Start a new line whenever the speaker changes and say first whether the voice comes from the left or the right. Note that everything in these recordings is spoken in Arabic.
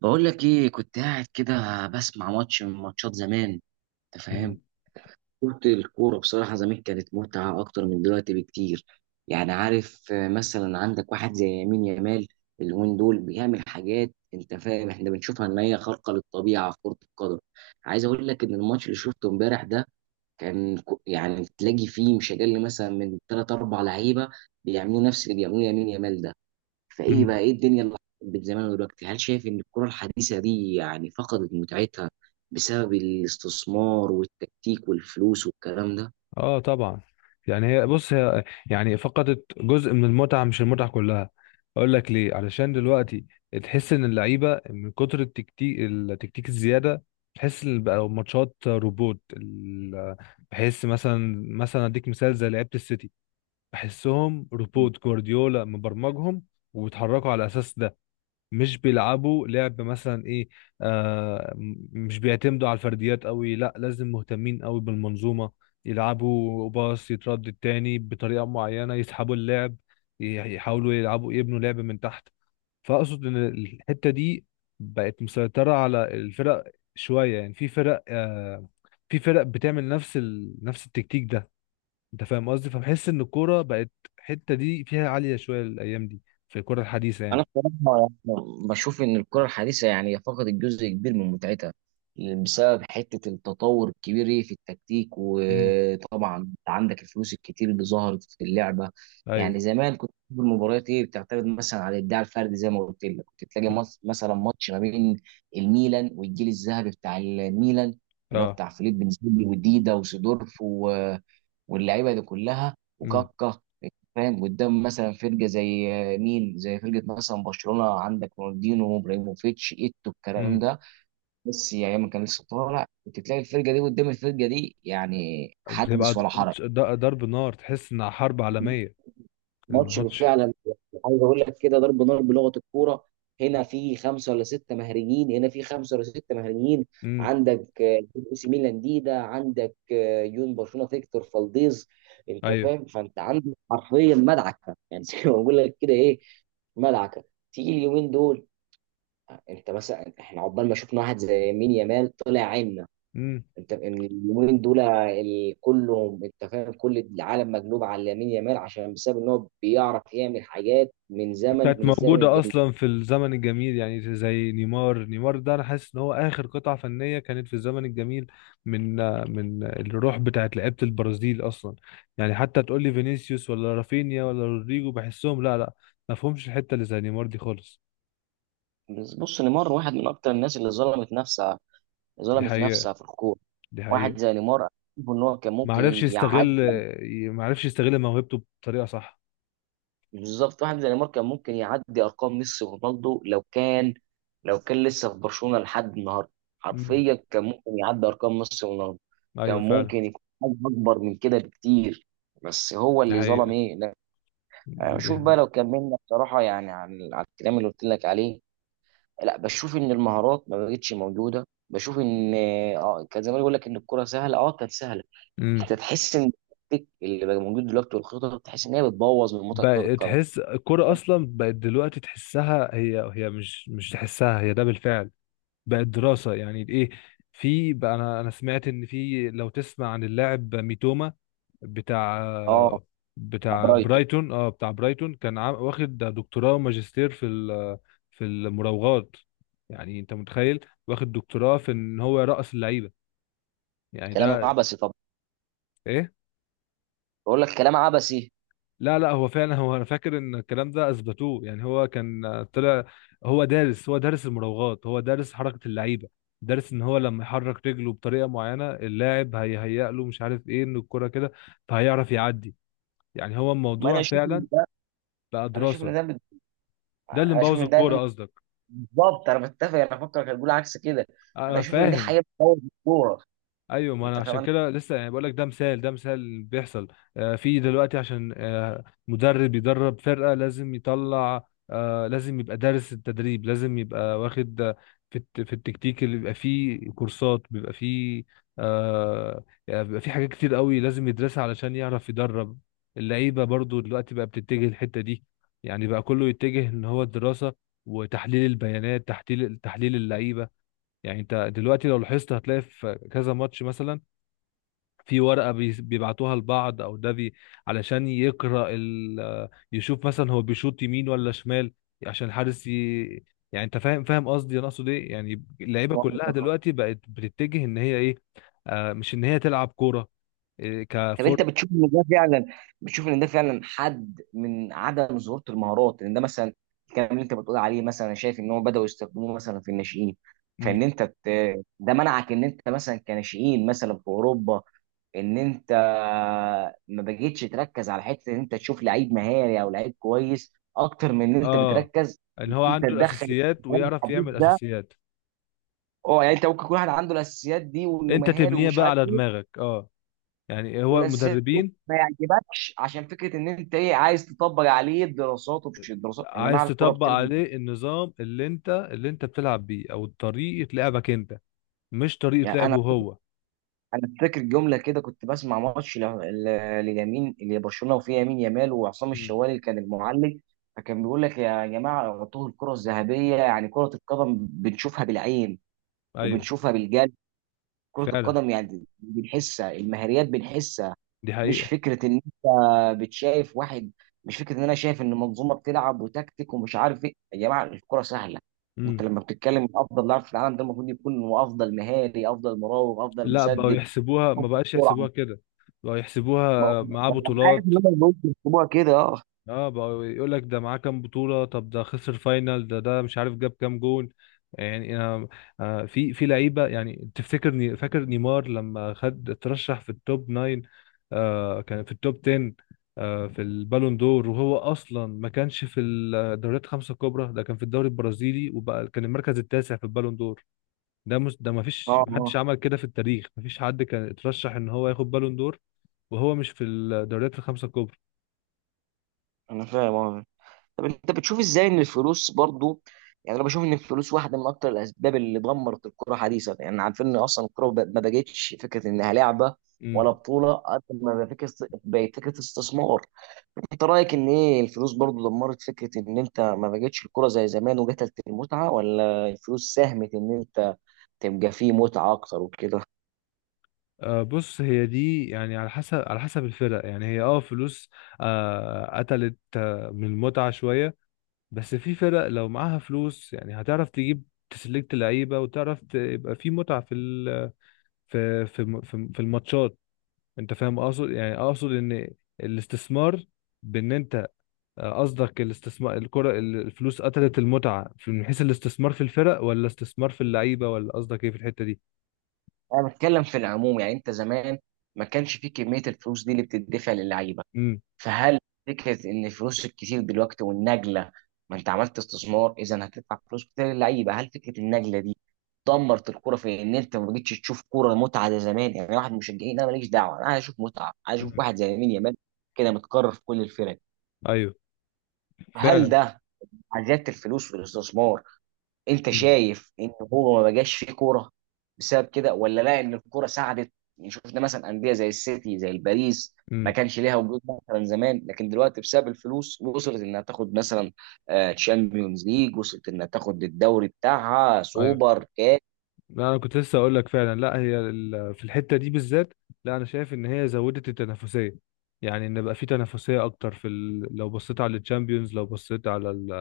right: بقول لك ايه، كنت قاعد كده بسمع ماتش من ماتشات زمان. انت فاهم؟
left: مم.
right: كنت الكوره بصراحه زمان كانت متعه اكتر من دلوقتي بكتير. يعني عارف، مثلا عندك واحد زي يمين يامال اليومين دول بيعمل حاجات، انت فاهم، احنا بنشوفها ان هي خارقه للطبيعه في كره القدم. عايز اقول لك ان الماتش اللي شفته امبارح ده يعني تلاقي فيه مش اقل مثلا من ثلاث اربع لعيبه بيعملوا نفس اللي بيعملوه يمين يامال ده. فايه
left: مم.
right: بقى ايه الدنيا اللي حصلت زمان ودلوقتي؟ هل شايف ان الكرة الحديثة دي يعني فقدت متعتها بسبب الاستثمار والتكتيك والفلوس والكلام ده؟
left: اه طبعا. يعني هي، بص، هي يعني فقدت جزء من المتعه مش المتعه كلها. اقول لك ليه، علشان دلوقتي تحس ان اللعيبه من كتر التكتيك الزياده. تحس ان بقى ماتشات روبوت. بحس مثلا، اديك مثال زي لعيبه السيتي، بحسهم روبوت، جوارديولا مبرمجهم وبيتحركوا على اساس ده. مش بيلعبوا لعب مثلا، ايه، مش بيعتمدوا على الفرديات قوي، لا، لازم مهتمين قوي بالمنظومة. يلعبوا باص، يتردد تاني بطريقة معينة، يسحبوا اللعب، يحاولوا يلعبوا، يبنوا لعب من تحت. فأقصد ان الحتة دي بقت مسيطرة على الفرق شوية. يعني في فرق، في فرق بتعمل نفس نفس التكتيك ده. انت فاهم قصدي؟ فبحس ان الكورة بقت الحتة دي فيها عالية شوية الأيام دي، في الكرة الحديثة يعني.
right: انا بصراحه بشوف ان الكره الحديثه يعني فقدت جزء كبير من متعتها بسبب حته التطور الكبير إيه في التكتيك،
left: امم.
right: وطبعا انت عندك الفلوس الكتير اللي ظهرت في اللعبه.
left: ايوه.
right: يعني زمان كنت تشوف المباريات ايه بتعتمد مثلا على الاداء الفردي، زي ما قلت لك كنت تلاقي مثلا ماتش ما بين الميلان والجيل الذهبي بتاع الميلان، اللي هو
left: اه.
right: بتاع فيليب بنزيلي وديدا وسيدورف واللعيبه دي كلها
left: امم.
right: وكاكا، فاهم، قدام مثلا فرقه زي مين، زي فرقه مثلا برشلونه، عندك رونالدينو ابراهيموفيتش ايتو الكلام
left: امم.
right: ده. بس يعني ما كان لسه طالع، كنت تلاقي الفرقه دي قدام الفرقه دي يعني
left: بتبقى
right: حدث ولا حرج.
left: ماتش ضرب نار، تحس انها حرب عالمية.
right: ماتش
left: الماتش.
right: فعلا، عايز اقول لك كده ضرب نار بلغه الكوره. هنا في خمسه ولا سته مهريين، هنا في خمسه ولا سته مهريين.
left: امم.
right: عندك اي سي ميلان ديدا، عندك يون برشلونه فيكتور فالديز. انت
left: ايوه.
right: فاهم، فانت عندك حرفيا مدعكه يعني زي ما بقول لك كده، ايه، مدعكه. تيجي اليومين دول انت مثلا، احنا عقبال ما شفنا واحد زي مين يامال طلع عنا.
left: امم.
right: انت إن اليومين دول كلهم، انت فاهم، كل العالم مقلوب على لامين يامال عشان بسبب ان هو بيعرف يعمل حاجات من زمن،
left: كانت
right: من الزمن
left: موجودة
right: الجميل.
left: اصلا في الزمن الجميل، يعني زي نيمار. نيمار ده انا حاسس ان هو اخر قطعة فنية كانت في الزمن الجميل، من من الروح بتاعت لعيبة البرازيل اصلا. يعني حتى تقول لي فينيسيوس ولا رافينيا ولا رودريجو، بحسهم لا، لا ما فهمش الحتة اللي زي نيمار دي خالص.
right: بس بص، نيمار واحد من اكتر الناس اللي ظلمت نفسها،
left: دي
right: ظلمت
left: حقيقة.
right: نفسها في الكوره.
left: دي
right: واحد
left: حقيقة.
right: زي نيمار، أنا شايف ان هو كان
left: ما
right: ممكن
left: عرفش يستغل.
right: يعدي.
left: ما عرفش يستغل موهبته بطريقة صح.
right: بالظبط، واحد زي نيمار كان ممكن يعدي ارقام ميسي ورونالدو لو كان، لو كان لسه في برشلونه لحد النهارده.
left: امم.
right: حرفيا كان ممكن يعدي ارقام ميسي ورونالدو. كان
left: ايوه فعلا.
right: ممكن يكون حاجه اكبر من كده بكتير، بس هو
left: دي
right: اللي ظلم
left: حقيقة.
right: ايه، لا. أنا بشوف بقى، لو كملنا بصراحه يعني عن على الكلام اللي قلت لك عليه، لا بشوف ان المهارات ما بقتش موجوده، بشوف ان كان زمان يقول لك ان الكره سهله، اه كانت سهله.
left: امم.
right: انت تحس ان التكتيك اللي بقى موجود دلوقتي والخطط، تحس ان هي بتبوظ من متعه كره
left: بقى
right: القدم.
left: تحس الكرة اصلا بقت دلوقتي، تحسها هي هي مش تحسها، هي ده بالفعل. بقت دراسة يعني، ايه. في بقى، انا سمعت ان في، لو تسمع عن اللاعب ميتوما بتاع،
right: اه، مع برايتون.
left: برايتون. اه، بتاع برايتون، كان واخد دكتوراه وماجستير في في المراوغات. يعني انت متخيل واخد دكتوراه في ان هو يرقص اللعيبة؟ يعني
right: كلام
left: ده
right: عبثي طبعا.
left: ايه؟
right: بقول لك كلام عبثي.
left: لا، هو فعلا، انا فاكر ان الكلام ده اثبتوه. يعني هو كان، طلع هو دارس، دارس المراوغات، دارس حركه اللعيبه. دارس ان هو لما يحرك رجله بطريقه معينه اللاعب هيهيأ له مش عارف ايه ان الكره كده، فهيعرف يعدي. يعني هو
right: ما انا
left: الموضوع
right: اشوف
left: فعلا
right: ان ده،
left: بقى
right: انا اشوف ان
left: دراسه.
right: ده بت-
left: ده اللي
right: انا اشوف
left: مبوظ
right: ان
left: الكوره
right: ده.
left: قصدك؟
right: بالظبط، انا بتفق، انا فكرك هتقول عكس كده. انا
left: انا
right: اشوف ان دي
left: فاهم.
right: حقيقه. كوره،
left: ايوه، ما انا
right: انت فاهم
left: عشان
right: انا،
left: كده لسه يعني بقول لك، ده مثال، اللي بيحصل في دلوقتي. عشان مدرب يدرب فرقه لازم يطلع، لازم يبقى دارس التدريب، لازم يبقى واخد في في التكتيك، اللي بيبقى فيه كورسات، بيبقى فيه، يعني بيبقى فيه حاجات كتير قوي لازم يدرسها علشان يعرف يدرب. اللعيبه برضو دلوقتي بقى بتتجه الحته دي. يعني بقى كله يتجه ان هو الدراسه وتحليل البيانات، تحليل اللعيبه. يعني انت دلوقتي لو لاحظت هتلاقي في كذا ماتش مثلا في ورقة بيبعتوها لبعض، او ده بي، علشان يقرأ ال يشوف مثلا هو بيشوط يمين ولا شمال، عشان الحارس ي... يعني انت فاهم، قصدي. انا اقصد ايه يعني؟
right: شايف
left: اللعيبة
right: مؤامرة
left: كلها
right: رقابة.
left: دلوقتي بقت بتتجه ان هي ايه، آه، مش ان هي تلعب كورة. إيه
right: طب
left: كفور.
right: انت بتشوف ان ده فعلا، بتشوف ان ده فعلا حد من عدم ظهور المهارات؟ ان ده مثلا الكلام اللي انت بتقول عليه، مثلا انا شايف ان هم بداوا يستخدموه مثلا في الناشئين.
left: مم.
right: فان ده منعك ان انت مثلا كناشئين مثلا في اوروبا، ان انت ما بقيتش تركز على حته ان انت تشوف لعيب مهاري او لعيب كويس اكتر من ان انت
left: اه،
right: بتركز
left: ان
right: ان
left: هو
right: انت
left: عنده
right: تدخل
left: الاساسيات
right: الكلام
left: ويعرف
right: الحديث
left: يعمل
right: ده.
left: اساسيات،
right: اه، يعني انت ممكن يكون واحد عنده الاساسيات دي وانه
left: انت
right: مهاري
left: تبنيها
right: ومش
left: بقى
right: عارف
left: على
right: ايه،
left: دماغك. اه، يعني هو
right: والاساسيات دي
left: المدربين
right: ما يعجبكش عشان فكره ان انت ايه عايز تطبق عليه الدراسات، ومش الدراسات يا
left: عايز
right: جماعه، الكوره
left: تطبق
right: بتلعب.
left: عليه النظام اللي انت بتلعب بيه، او طريقة لعبك انت، مش طريقة
right: يعني انا،
left: لعبه هو.
right: انا فاكر جمله كده، كنت بسمع ماتش لليمين اللي برشلونه وفيه يمين يامال وعصام
left: امم.
right: الشوالي كان المعلق. فكان بيقول لك يا جماعه اعطوه الكره الذهبيه، يعني كره القدم بنشوفها بالعين
left: ايوه
right: وبنشوفها بالجلد. كره
left: فعلا.
right: القدم يعني بنحسها، المهاريات بنحسها.
left: دي
right: مش
left: حقيقة.
right: فكره ان انت بتشايف واحد، مش فكره ان انا شايف ان منظومه بتلعب وتكتيك ومش عارف ايه، يا جماعه الكره سهله. انت
left: امم.
right: لما بتتكلم من افضل لاعب في العالم، ده المفروض يكون هو افضل مهاري، افضل مراوغ، افضل
left: لا بقوا يحسبوها، ما
right: مسدد.
left: بقاش يحسبوها كده، بقوا يحسبوها،
right: ما هو ما
left: معاه
right: هو انا عارف
left: بطولات.
right: ان هم البنوك بيكتبوها كده، اه.
left: اه بقى يقول لك ده معاه كام بطولة، طب ده خسر فاينل، ده، مش عارف جاب كام جون. يعني انا، في لعيبة يعني، تفتكر، فاكر نيمار لما خد اترشح في التوب 9، آه كان في التوب 10، آه في البالون دور، وهو اصلا ما كانش في الدوريات الخمسة الكبرى، ده كان في الدوري البرازيلي، وبقى كان المركز التاسع في البالون دور. ده مس، ده ما فيش
right: اه
left: محدش
right: اه
left: عمل كده في التاريخ، ما فيش حد كان اترشح ان هو ياخد بالون دور وهو مش في الدوريات الخمسة الكبرى.
right: انا فاهم اه. طب انت بتشوف ازاي ان الفلوس برضو؟ يعني انا بشوف ان الفلوس واحده من اكتر الاسباب اللي دمرت الكره حديثا. يعني عارفين ان اصلا الكره ما بقتش فكره انها لعبه ولا
left: امم.
right: بطوله، قد ما بقت فكره، بقت فكره استثمار. انت رايك ان ايه، الفلوس برضو دمرت فكره ان انت ما بقتش الكره زي زمان وقتلت المتعه، ولا الفلوس ساهمت ان انت تبقى فيه متعه اكتر وكده؟
left: بص، هي دي يعني على حسب، الفرق. يعني هي اه فلوس، قتلت، من المتعة شوية. بس في فرق لو معاها فلوس يعني هتعرف تجيب تسلكت لعيبة وتعرف يبقى في متعة في في في الماتشات. انت فاهم اقصد يعني، اقصد ان الاستثمار، بان انت، قصدك الاستثمار الكرة الفلوس قتلت المتعة في، من حيث الاستثمار في الفرق ولا استثمار في اللعيبة، ولا قصدك ايه في الحتة دي؟
right: انا بتكلم في العموم. يعني انت زمان ما كانش في كميه الفلوس دي اللي بتدفع للعيبه.
left: امم.
right: فهل فكره ان الفلوس الكتير دلوقتي والنجله، ما انت عملت استثمار اذا هتدفع فلوس كتير للعيبه، هل فكره النجله دي دمرت الكوره في ان انت ما بقتش تشوف كوره متعه زي زمان؟ يعني واحد من المشجعين انا ماليش دعوه، انا عايز اشوف متعه، عايز اشوف واحد زي مين يامال كده، متكرر في كل الفرق.
left: ايوه
right: هل
left: فعلا.
right: ده مع زياده الفلوس والاستثمار، انت
left: امم.
right: شايف ان هو ما بقاش فيه كوره بسبب كده، ولا لا، ان الكوره ساعدت؟ يعني شفنا مثلا انديه زي السيتي، زي الباريس، ما
left: امم،
right: كانش ليها وجود مثلا زمان، لكن دلوقتي بسبب الفلوس وصلت انها تاخد مثلا تشامبيونز ليج، وصلت انها تاخد الدوري بتاعها
left: ايوه.
right: سوبر كاس.
left: لا، انا كنت لسه اقول لك، فعلا لا هي في الحته دي بالذات، لا انا شايف ان هي زودت التنافسيه. يعني ان بقى في تنافسيه اكتر في لو بصيت على الشامبيونز، لو بصيت على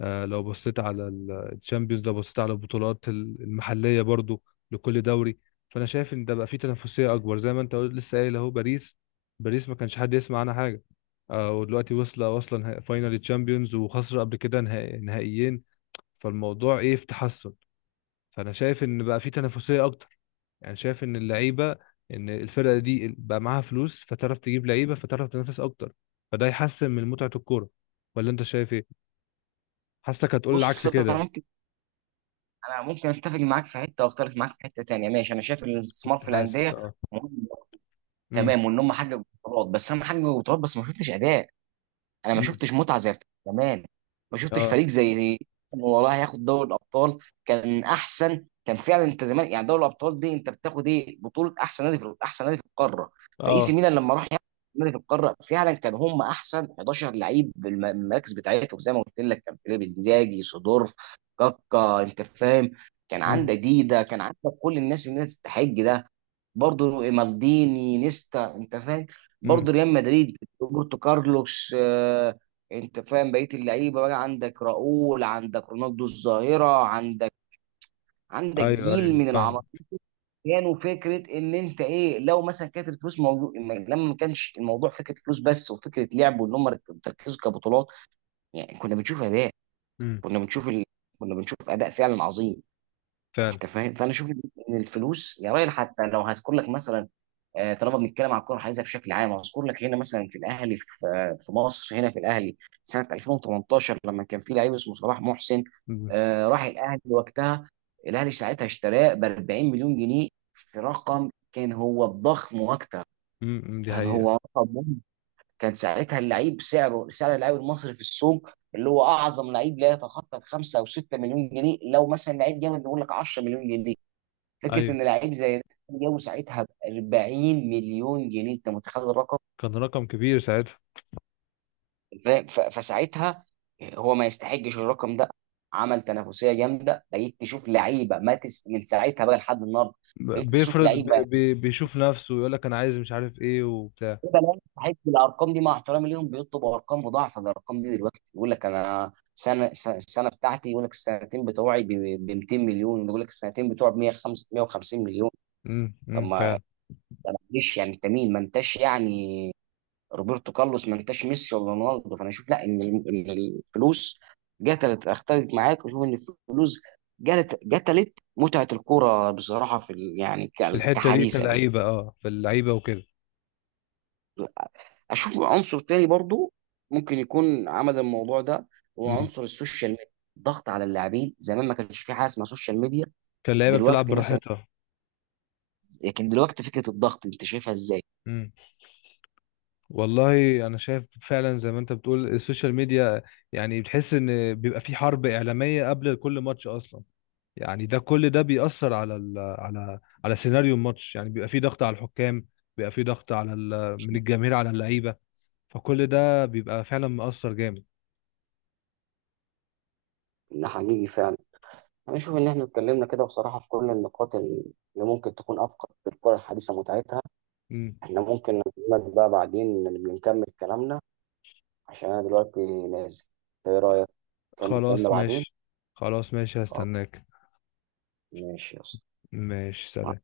left: لو بصيت على الشامبيونز، لو بصيت على البطولات المحليه برضو، لكل دوري. فانا شايف ان ده بقى في تنافسيه اكبر. زي ما انت قلت، لسه قايل اهو باريس. باريس ما كانش حد يسمع عنها حاجه، ودلوقتي واصله، نهائي فاينال تشامبيونز، وخسر قبل كده نهائي، نهائيين. فالموضوع ايه، في تحسن. فانا شايف ان بقى في تنافسيه اكتر، يعني شايف ان اللعيبه، ان الفرقه دي بقى معاها فلوس فتعرف تجيب لعيبه فتعرف تنافس اكتر، فده يحسن من متعه الكوره. ولا انت شايف ايه؟ حاسك هتقول العكس
right: بص، انا
left: كده.
right: ممكن، انا ممكن اتفق معاك في حته واختلف معاك في حته تانيه. ماشي، انا شايف ان الاستثمار
left: كنت
right: في
left: حاسس
right: الانديه
left: اه.
right: مهم،
left: امم.
right: تمام، وان هم حققوا بطولات، بس انا حققوا بطولات بس ما شفتش اداء. انا ما
left: امم.
right: شفتش متعه زي بتاعت زمان. ما شفتش
left: اه.
right: فريق زي إنه والله هياخد دوري الابطال، كان احسن. كان فعلا انت زمان يعني دوري الابطال دي انت بتاخد ايه، بطوله احسن نادي في، احسن نادي في القاره. فاي سي
left: اه.
right: ميلان لما راح ياخد نادي في القاره، فعلا كان هم احسن 11 لعيب المراكز بتاعتهم. زي ما قلت لك كان فيليب انزاجي، سيدورف، كاكا، انت فاهم. كان
left: امم.
right: عندك ديدا، كان عندك كل الناس اللي هي تستحق ده. برضه مالديني، نيستا، انت فاهم.
left: امم.
right: برضه ريال مدريد، روبرتو كارلوس، انت فاهم، بقيه اللعيبه، بقى عندك راؤول، عندك رونالدو الظاهره، عندك، عندك
left: ايوه
right: جيل
left: ايوه
right: من
left: فاهم.
right: العمالقه. كانوا فكره ان انت ايه، لو مثلا كانت الفلوس موضوع، لما ما كانش الموضوع فكره فلوس بس وفكره لعب وان هم تركزوا كبطولات، يعني كنا بنشوف اداء.
left: امم.
right: كنا بنشوف ال... كنا بنشوف اداء فعلا عظيم.
left: فعلا.
right: انت فاهم، فانا اشوف ان الفلوس يا راجل، حتى لو هذكر لك مثلا، طالما بنتكلم على الكره الحديثه بشكل عام، هذكر لك هنا مثلا في الاهلي، في في مصر هنا في الاهلي سنه 2018 لما كان في لعيب اسمه صلاح محسن.
left: امم.
right: راح الاهلي وقتها، الاهلي ساعتها اشتراه ب 40 مليون جنيه. في رقم كان هو ضخم وقتها،
left: امم، إمم، دي
right: كان
left: حقيقه.
right: هو رقم مهم. كان ساعتها اللعيب سعره، سعر اللاعب المصري في السوق اللي هو اعظم لعيب لا يتخطى 5 او 6 مليون جنيه، لو مثلا لعيب جامد نقول لك 10 مليون جنيه. فكره
left: ايوه،
right: ان لعيب زي ده جابه ساعتها ب 40 مليون جنيه، انت متخيل الرقم؟
left: كان رقم كبير ساعتها.
right: فاهم؟ فساعتها هو ما يستحقش الرقم ده. عمل تنافسيه جامده، بقيت تشوف لعيبه ما تس... من ساعتها بقى لحد النهارده، بقيت تشوف لعيبه يعني
left: بيشوف نفسه ويقول لك انا عايز مش عارف ايه وبتاع.
right: لعيبة لا تستحق الارقام دي، مع احترامي ليهم، بيطلبوا ارقام مضاعفه للارقام دي دلوقتي. يقول لك انا سنه السنه بتاعتي، يقول لك السنتين بتوعي ب 200 مليون، يقول لك السنتين بتوعي ب 150 مليون.
left: امم.
right: طب ما
left: فعلا.
right: ليش يعني، انت مين؟ ما انتش يعني روبرتو كارلوس، ما انتش ميسي ولا رونالدو. فانا اشوف، لا ان الفلوس قتلت. اختلف معاك واشوف ان الفلوس قتلت متعه الكوره بصراحه في يعني
left: في الحته دي
right: كحديثا يعني.
left: كلاعيبه، اه في اللعيبه وكده.
right: اشوف عنصر تاني برضو ممكن يكون عمل الموضوع ده، هو
left: إمم.
right: عنصر السوشيال ميديا، الضغط على اللاعبين. زمان ما كانش في حاجه اسمها سوشيال ميديا.
left: كان اللعيبه بتلعب
right: دلوقتي مثلا،
left: براحتها.
right: لكن دلوقتي فكره الضغط انت شايفها ازاي؟
left: امم. والله، انا شايف فعلا زي ما انت بتقول السوشيال ميديا. يعني بتحس ان بيبقى في حرب اعلاميه قبل كل ماتش اصلا، يعني ده كل ده بيأثر على على سيناريو الماتش. يعني بيبقى في ضغط على الحكام، بيبقى في ضغط على ال من الجماهير على اللعيبه. فكل ده بيبقى فعلا مؤثر جامد.
right: ده حقيقي فعلا. انا اشوف ان احنا اتكلمنا كده بصراحه في كل النقاط اللي ممكن تكون افقد في الكره الحديثه متعتها.
left: امم.
right: احنا ممكن نكمل بقى بعدين، نكمل كلامنا عشان انا دلوقتي نازل. إنت ايه رايك، نكمل كلامنا
left: خلاص
right: بعدين؟
left: ماشي. خلاص ماشي،
right: خلاص،
left: هستناك.
right: ماشي يا اسطى.
left: ماشي، سلام.